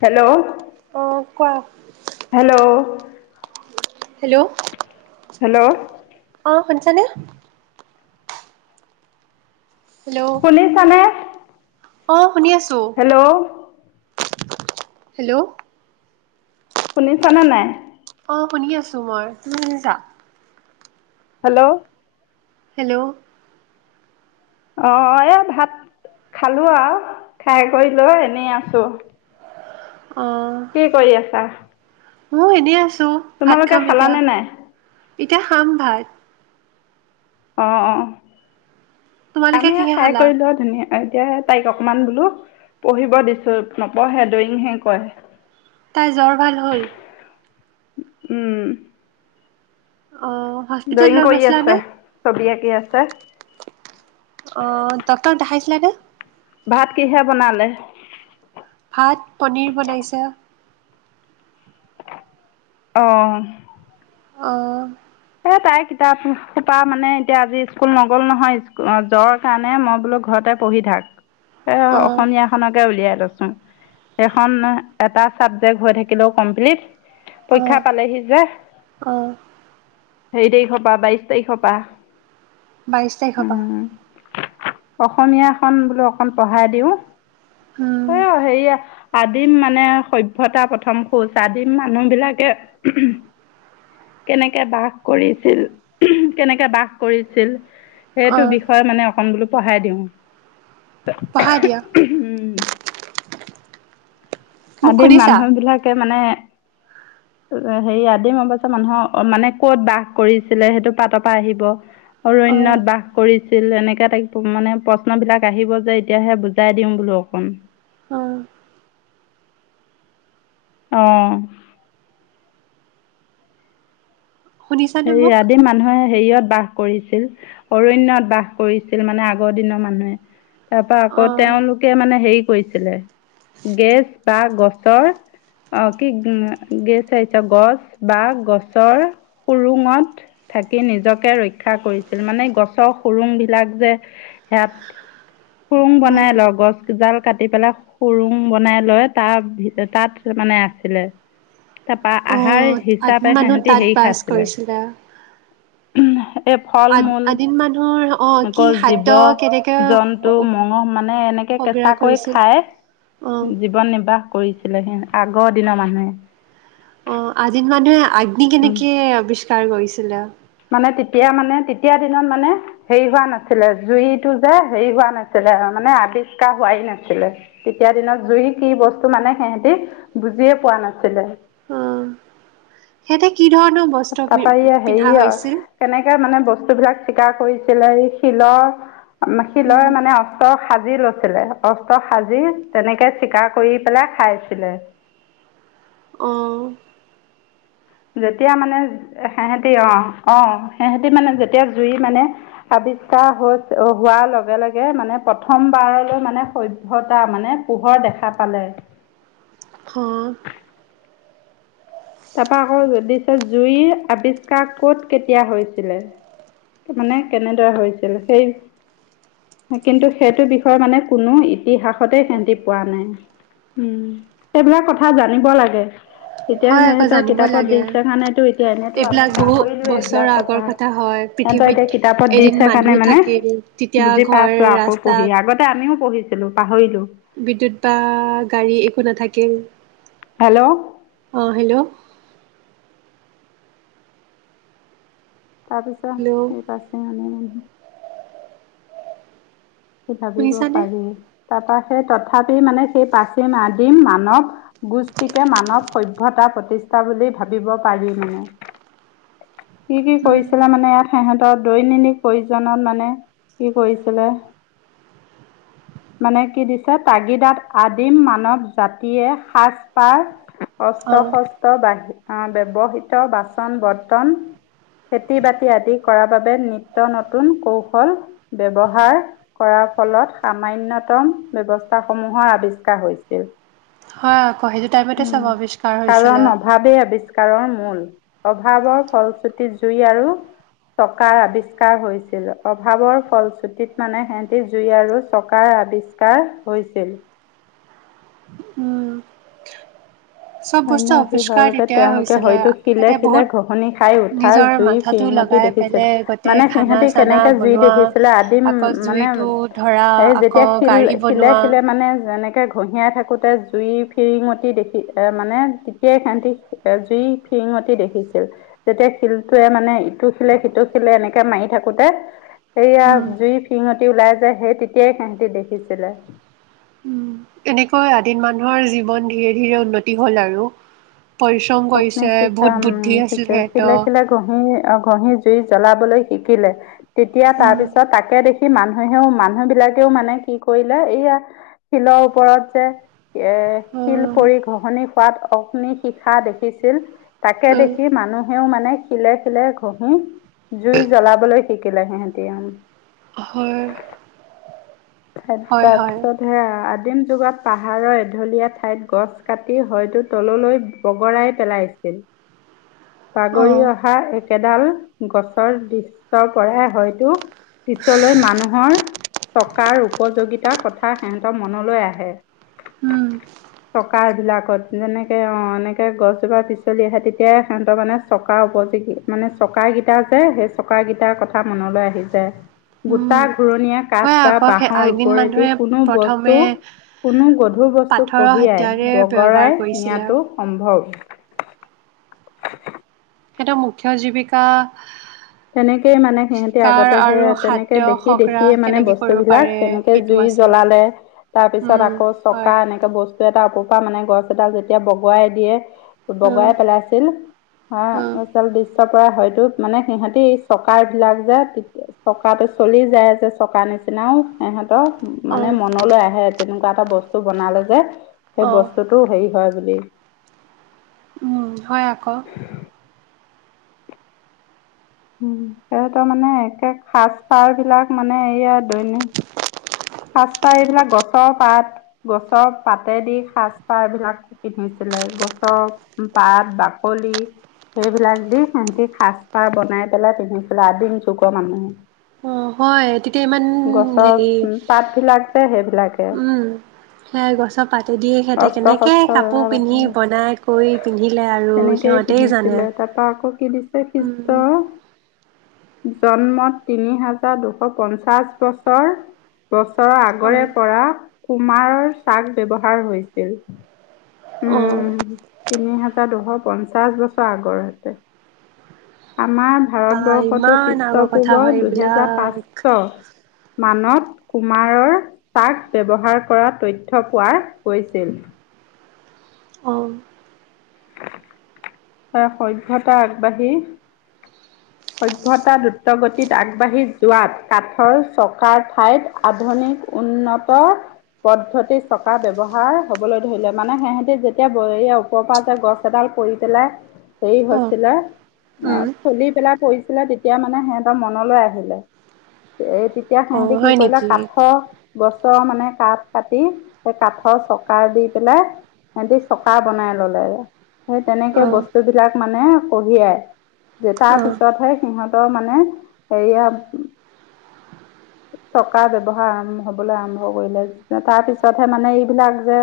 Hello অ কোৱা hello hello hello অ শুনিছানে? হেল্ল' শুনিছানে? অ শুনি আছোঁ। হেল্ল' হেল্ল' শুনিছানা নাই? অ শুনি আছো মই তুমি শুনিছা? হেল্ল' হেল্ল' অ এই ভাত খালোআৱ খাই বৈ লৈ এনেই আছো। অ কি কৰি আছা? মোৰ এনেই আছ তোমালোকে খালানে নাই? এতিয়া খাম ভাত। অঁ অঁ তোমালোকে আমি কিহে খাই খালা? কৰি লৈ ধুনীয়া এতিয়াহে তাইক অকমান বোলো পঢ়িব দিছো নপঢ়ে ডয়িংহে কৰে। তাই জ্বৰ ভাল হ'ল? উম অ হস্পিতেল ড্ৰয়িং লৈ কৰি গৈছিলা নে? আছে ছবি আঁকি আছে অ ডক্টৰক দেখাইছিলা নে? ভাত কিহে বনালে ভাত পনীৰ বনাইছে অৱ অ' তাইৰ কিতাপ সোপা মানে এতিয়া আজি স্কুল নগ'ল নহয়, জ্বৰ কাৰণে মই বোলো ঘৰতে পঢ়ি থাক। এ অ অসমীয়াখনকে উলিয়াই লৈছো। সেখন এটা চাবজেক্ হৈ থাকিলেও কমপ্লিট অ পৰীক্ষা পালেহি যে অ সেই তাৰিখৰ পৰা বাইশ তাৰিখৰ পৰা বাইশ তাৰিখৰ পৰা উম অসমীয়াখন বোলো অকণ পঢ়াই দিওঁ। উম [unintelligible] সেয়া আদিম মানে সভ্যতা প্ৰথম খোজ, আদিম মানুহ বিলাকে কেনেকে কেনেকে বাস কৰিছিল কেনেকে বাস কৰিছিল অ সেইটো বিষয়ে মানে অকন বোলো পঢ়াই দিওঁ। পঢ়া দিয়া উম, মোক আদি শুনিছা? মানুহ বিলাকে মানে, হেৰি, আদিম অৱস্থা মানুহৰ মানে কত বাস কৰিছিলে সেইটো পাতৰ পৰা আহিব। অ অৰণ্যত বাস কৰিছিল, এনেকে টাইপৰ মানে প্ৰশ্ন বিলাক আহিব যে এতিয়াহে বুজাই দিওঁ বোলো অকণ। অ অৱ। শুনিছানে হেৰি, মোক? আদিম মানুহে হেৰিয়ত বাস কৰিছিল, অৰণ্যয়ত বাস কৰিছিল মানে আগৰ দিনৰ মানুহে তাৰ পৰা আকৌ অ', তেওঁলোকে মানে হেৰি কৰিছিলে, গেছ বা গছৰ আহ', কি গেছ আহিছিলে গছ বা গছৰ সুৰুঙত থাকি নিজকে ৰক্ষা কৰিছিল মানে, গছৰ সুৰুং বিলাক যে, ইয়াত সুৰুং বনাই অ', লওঁ গছজাল কাটি পেলাই সুৰুং বনাই লয়। তাৰ তাত মানে আছিলে তাৰপা আহ আহাৰ হিচাপে সিহঁতি হেৰি খায়, ফৈচলা উম', এই ফল মূল, আদিম মানুহৰ অ', কি আকৌ খাদ্য কেনেকে জীৱ-জন্তু মঙহ, মানে এনেকে সগ্ৰাহ কেঁচাকৈ কৰিছিল খাই অ', জীৱন নিৰ্বাহ কৰিছে ছিলে সে আগৰ দিনৰ মানুহ অ', আদিম মানুহে আগ্নি উম কেনেকে আৱিষ্কাৰ ষ্কাৰ কৰিছিলে। মানে তেতিয়া মানে, তেতিয়া দিনত মানে হেৰি হোৱা নাছিলে, জুইটো যে হেৰি হোৱা নাছিলে মানে আৱিষ্কাৰ হোৱাই নাছিলে। তেতিয়া দিনত জুই কি বস্তু মানে সিহতে বুজিয়েই পোৱা নাছিলে। অ', সিহঁতে কি ধৰণৰ বস্তু তাৰপা পিন্ধা হৈছিল? বস্তুবলাক চিকাৰ কৰিছিলে, এই শিলৰ উম, শিলৰ মানে অস্ত্ৰ সাজি লৈ ছিলে । অস্ত্ৰ সাজি তেনেকে চিকাৰ কৰি পেলাই খাইছিলে। অ'। যেতিয়া মানে সেহেতে অ'- অ', সেহেতে মানে যেতিয়া জুই মানে আৱিষ্কাৰ হৈ- হোৱাৰ লগে - লগে মানে প্ৰথমবাৰলৈ মানে সভ্যতা মানে পোহৰ দেখা পালে। অ', তাৰপা আকৌ য- দিছে জুইৰ আৱিষ্কাৰ ক'ত, কেতিয়া হৈছিলে? মানে কেনেদৰে হৈছিল? সেই- কিন্তু সেইটো বিষয়ে মানে কোনো ইতিহাসতে সেন্তি পোৱা নাই। উম, সেইবিলাক কথা জানিব লাগে। এতিয়া সে হয় আকৌ সিহঁতৰ জানিব কিতাপত লাগে। দিছে কাৰণেতো এতিয়া এনেতো আমি এইবিলাক বহু পাহৰিলোঁ বছৰৰ এইবিলাক আগৰ কথা। হয় সিহঁতৰ পৃথিৱীত এতিয়া কিতাপত এদিন দিছে মানুহ কাৰণে মানে থাকিল তেতিয়া বুজি ঘৰ পাইছোঁ আকৌ পঢ়ি ৰাস্তা । আগতে আমিও পঢ়িছিলোঁ পাহৰিলোঁ। বিদ্যুৎ বা গাড়ী একো নাথাকিল। হেল্ল' অ' হেল্ল'? তাৰ পিছত হেল্ল' এই পাছে মানে ম ভাবিব শুনিছানে? পাৰি। তাৰপৰা সেই তথাপি মানে, সেই প্ৰাচীন আদিম মানৱ গোষ্ঠীকে মানৱ সভ্যতা‌ প্ৰতিষ্ঠা বুলি ভাবিব পাৰি মানে। কি কি উম কৰিছিলে? মানে সেহ তো দৈনিনিক প্ৰয়োজনত মানে কি কৰিছিলে? মানে কি দিছে, তাগিদাত আদিম মানৱ জাতিয়ে সাজ-পাৰ অঁ অস্ত্ৰ-শস্ত বাঢ়ি অ', ব্যৱহৃত বাচন-বৰ্তন, খেতি-বাতি আদি কৰাৰ বাবে নিত্য নতুন কৌশল ব্যৱহাৰ কৰাৰ ফলত সামান্যতম ব্যৱস্থাসমূহৰ আৱিষ্কাৰ হৈছিল। হয় আকৌ, সেইটো টাইমতে উম, চব আৱিষ্কাৰ হৈছিলে। কাৰণ অভাৱেই আৱিষ্কাৰৰ মূল । অভাৱৰ ফলশ্ৰুতি জুই আৰু চকাৰ আৱিষ্কাৰ হৈছিল । অভাৱৰ ফলশ্ৰুতিত মানেহে জুই আৰু চকাৰ আৱিষ্কাৰ হৈছিল। উম। চব বস্তু অৰণ্যবাসী আৱিষ্কাৰ হোৱাৰ বাবে তেতিয়াই তেওঁলোকে হৈছিলে হয়তো সিহঁতে শিলে-শিলে বহুত ঘঁহনি খাই উঠাৰ নিজৰ জুই মাথাটো ফিৰিঙতি লগাই দেখিছিল পেলাই । গোটেই মানে খানা সিহঁতি চানা কেনেকে জুই বনোৱা দেখিছিলে আদিম আকৌ মানে, জুইটো ধৰা এই যেতিয়া আকৌ শিল- গাড়ী বনোৱা শিলে-শিলে মানে যেনে কে ঘঁহিয়াই থাকোঁতে জুইৰ ফিৰিঙতি দেখি এ মানে তেতিয়াই সিহঁতি এ- জুইৰ ফিৰিঙতি দেখিছিল । যেতিয়া শিলটোৱে মানে ইটো শিলে - সিটো শিলে এনেকে মাৰি থাকোঁতে, সেয়া উম। জুই ফিৰিঙতি ওলাই যায়, সেই তেতিয়াই সিহঁতি দেখিছিলে। উম এনেকৈ আদিম মানুহৰ জীৱন ধীৰে ধীৰে উন্নতি হ'ল আৰু। পৰিশ্ৰম কৰিছে। অগ্নিশিখা বহুত বুদ্ধি আছিল সিহঁত । অ' ঘঁহি জুই জ্বলাবলৈ শিকিলে। তেতিয়া তাৰ উম। পিছত তাকে দেখি সেই মানুহেহেও- মানুহেবিলাকেও মানে কি কৰিলে, এইয়া শিলৰ ওপৰত যে এ- শিল উম, পৰি ঘঁহনি খোৱাত অগ্নিশিখা দে খিছিল । তাকে উম, দেখি মানুহেও মানে শিলে-শিলে ঘঁহি জুই জ্বলাবলৈ শিকিলে সিহঁতি, উম। হয়, তাৰ- হয়, তাৰ হয়, পিছত সেয়া আদিম যুগত পাহাৰৰ ঢলীয়া ঠাইত গছ কাটি হয়তো তললৈ বগৰাই পেলাইছিল । বাগৰি অ', অহা একেডাল গছৰ দৃশ্যৰ পৰাই হয়তো পিছলৈ মানুহৰ চকাৰ উপযোগিতাৰ কথা সেহঁতৰ মনলৈ আহে। উম, চকাৰ বিলাকত যেনেকে অ', এনেকে গছজোপা পিছলি আহে, তেতিয়াই সিহঁতৰ মানে চকাৰ উপযোগী, মানে চকাৰ কিটা যে, সেই চকা কিটাৰ কথা মনলৈ আহি যায় । গোটা উম। ঘুৰণীয়া হয় কাঠ আকৌ সেই বাঁহৰ আগদিন ওপৰেদি মানুহে কোনো বস্তু, প্ৰথমে কোনো গধুৰ বস্তু পাথৰৰ কঢ়িয়াই হাতিয়াৰে ব্যৱহাৰ বগৰাই কৰিছিলে। নিয়াটো সম্ভৱ। [unintelligible] সেইটো মুখ্য জীৱিকা তেনেকেই মানে সিহতি চিকাৰ আগতে সে আৰু তেনেকে খাদ্য দেখি সংগ্ৰাহ দেখিয়ে মানে কেনেকে বস্তু কৰিব বিলাক পাৰে তেনেকে সেইটো জুই আছিল। জ্বলালে তাৰ পিছত উম, আকৌ চকা হয়, এনেকে বস্তু এটা উপ মানে গছ এডাল যেতিয়া বগুৱাই দিয়ে উম, বগুৱাই পেলাইছিল উম, হাল পৰা হয়তো মানে সিহঁতি চকাৰ বিলাক যে চকাটো চলি যায় যে চকাৰ নিচিনাও সিহতে অ', মানে মনলৈ আহে তেনেকুৱা এটা বস্তু বনালে যে সেই অ', বস্তুতটোও হেৰি হয় আবলৈ উম, হয় আকৌ। উ সিহতৰ মানে একে সাজ পাৰ বিলাক মানে এইয়া দৈনিক সাজপাৰ এইবিলাক গছৰ পাত গছৰ পাতে দি সাজপাৰবিলাক পিন্ধিছিলে গছৰ পাত বাকলি সেইবিলাক দি সিহতি সাজপাৰ বনাই পেলাই পিন্ধিছিলে আদিম যুগৰ মানুহে অ হয় তেতিয়া ইমান গছৰ হেৰি পাতবিলাক যে সেইবিলাকে উম সেইয়াই গছৰ পাতে দিয়ে সিহঁতে অস্ত্ৰ কেনেকে শস্ত্ৰ কাপোৰ ব্যৱহাৰ পিন্ধি আছিলে বনাই কৰি পিন্ধিলে আৰু তেনেকেই সিহঁতে জানে পিন্ধিছিলে তাৰপা আকৌ কি দিছে উম খ্ৰীষ্টৰ জন্মত তিনি হাজাৰ দুশ পঞ্চাশ বছৰ বছৰৰ আগৰে অ', পৰা কুমাৰৰ চাত ব্যৱহাৰ হাৰ হৈছিল অ', উম তিনি হাজাৰ দুশ পঞ্চাশ বছৰ আগতে আমাৰ বা ভাৰতবৰ্ষটো ইমান আগৰ কথা খ্ৰীষ্টপূৰ্বৰ হয় দুহেজাৰ এইবিলাক। পাঁচশ মানত কুমাৰৰ চাত ব্যৱহাৰ কৰা তথ্য পোৱাৰ গৈছিল অম সভ্যতা আগবাঢ়ি সভ্যতা দ্ৰুত গতিত আগবাঢ়ি যোৱাত কাঠৰ চকাৰ ঠাইত আধুনিক উন্নত পদ্ধতি চকা ব্যৱহাৰ হবলৈ ধৰিলে মানে সিহঁতি যেতিয়া ব ওপৰৰ পৰা যে গছ এডাল কৰি পেলাই হেৰি অ', হৈছিলে উম, চলি পেলাই কৰিছিলে তেতিয়া মানে সিহঁতৰ মনলৈ আহিলে এই তেতিয়া অ', সিহঁতে কি হয় কৰিলে নেকি? কাঠৰ গছৰ মানে কাঠ কাটি সেই কাঠৰ চকাৰ দি পেলাই সিহতি চকা বনাই ললে সেই তেনেকে অ', বস্তু বিলাক মানে কঢ়িয়াই যে তাৰ অ', পিছত পিছতহে সিহঁতৰ মানে হেৰিয়া চকাৰ ব্যৱহাৰ আৰম্ভ হ'বলৈ আৰম্ভ কৰিলে তাৰ পিছতহে মানে এইবিলাক যে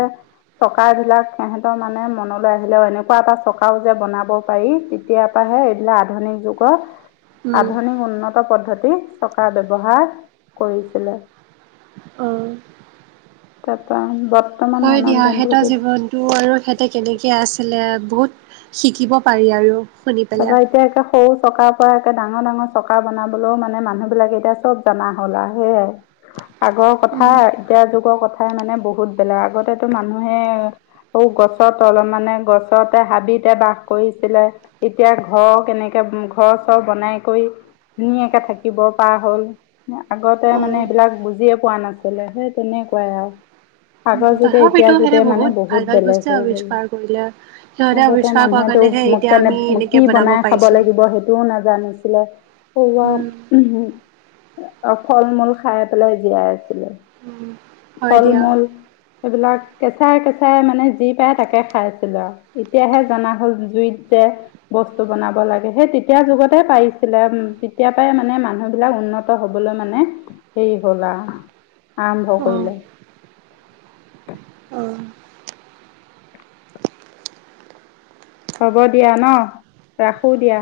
চকা এইবিলাক সিহঁতৰ মানে মনলৈ আহিলে এনেকুৱা এটা চকাও যে বনাব পাৰি তেতিয়াৰ পৰাাহে এইবিলাক আধুনিক যুগত উম, আধুনিক উন্নত পদ্ধতি চকা ব্যৱহাৰ কৰিছিলে আহ তাৰপৰা হয় দিয়া সিহঁতৰ জীৱনতটো আৰু সিহঁতে কেনেকে আছিলে বহুত শিকিব পাৰি আৰু শুনি পেলাই, তাৰপৰা এতিয়া সৰু চকাৰ পৰা একে ডাঙৰ ডাঙৰ চকা বনাবলৈও মানে মানুহ বিলাকে এতিয়া চব জনা হ'ল আৰু সেয়াই আগৰ কথা উম, এতিয়া যুগৰ কথাই মানে বহুত বেলেগ আগতেতো মানুহে অ গছৰ তলৰ মানে গছতে হাবিতে বাস কৰিছিলে এতিয়া ঘৰ কেনেকে ঘৰ চৰ বনাই কৰি ধুনীয়াকে থাকিব পৰা হ'ল আগতে মানে অ'। এইবিলাক বুজিয়ে পোৱা নাছিলে সেই তেনেকুৱাই আৰু আগৰ যুগে এতিয়া তথাপিতো সিহঁতে যুগে মানে বহুত ভাল ভাল বস্তুৱে বেলেগ হৈ গ'ল অৱিষ্কাৰ কৰিলে সিহঁতে আগতে অৱিষ্কাৰ কৰা মানুহেতো কাৰণেহে ম- এতিয়া কেনে আমি এনে কি বনাই খাব লাগিব সেইটোও নাজানিছিলো আিলা উম, [unintelligible] পোৱা অ ফল মূল খাই পেলাই জীয়াই আছিলে উম, হয় ফল দিয়া মূল সেইবিলাক কেঁচাই কেঁচাই মানে যি পায় তাকে খাই আছিলে আৰু এতিয়াহে জনা হল জুইত যে বস্তু বনাব লাগে সেই তেতিয়া যুগতে পাইছিলে তেতিয়াৰ পৰাই মানে মানুহ বিলাক উন্নত হবলৈ মানে হেৰি হল আৰু আৰম্ভ কৰিলে অ', অ'। হ'ব দিয়া ন ৰাখোঁ দিয়া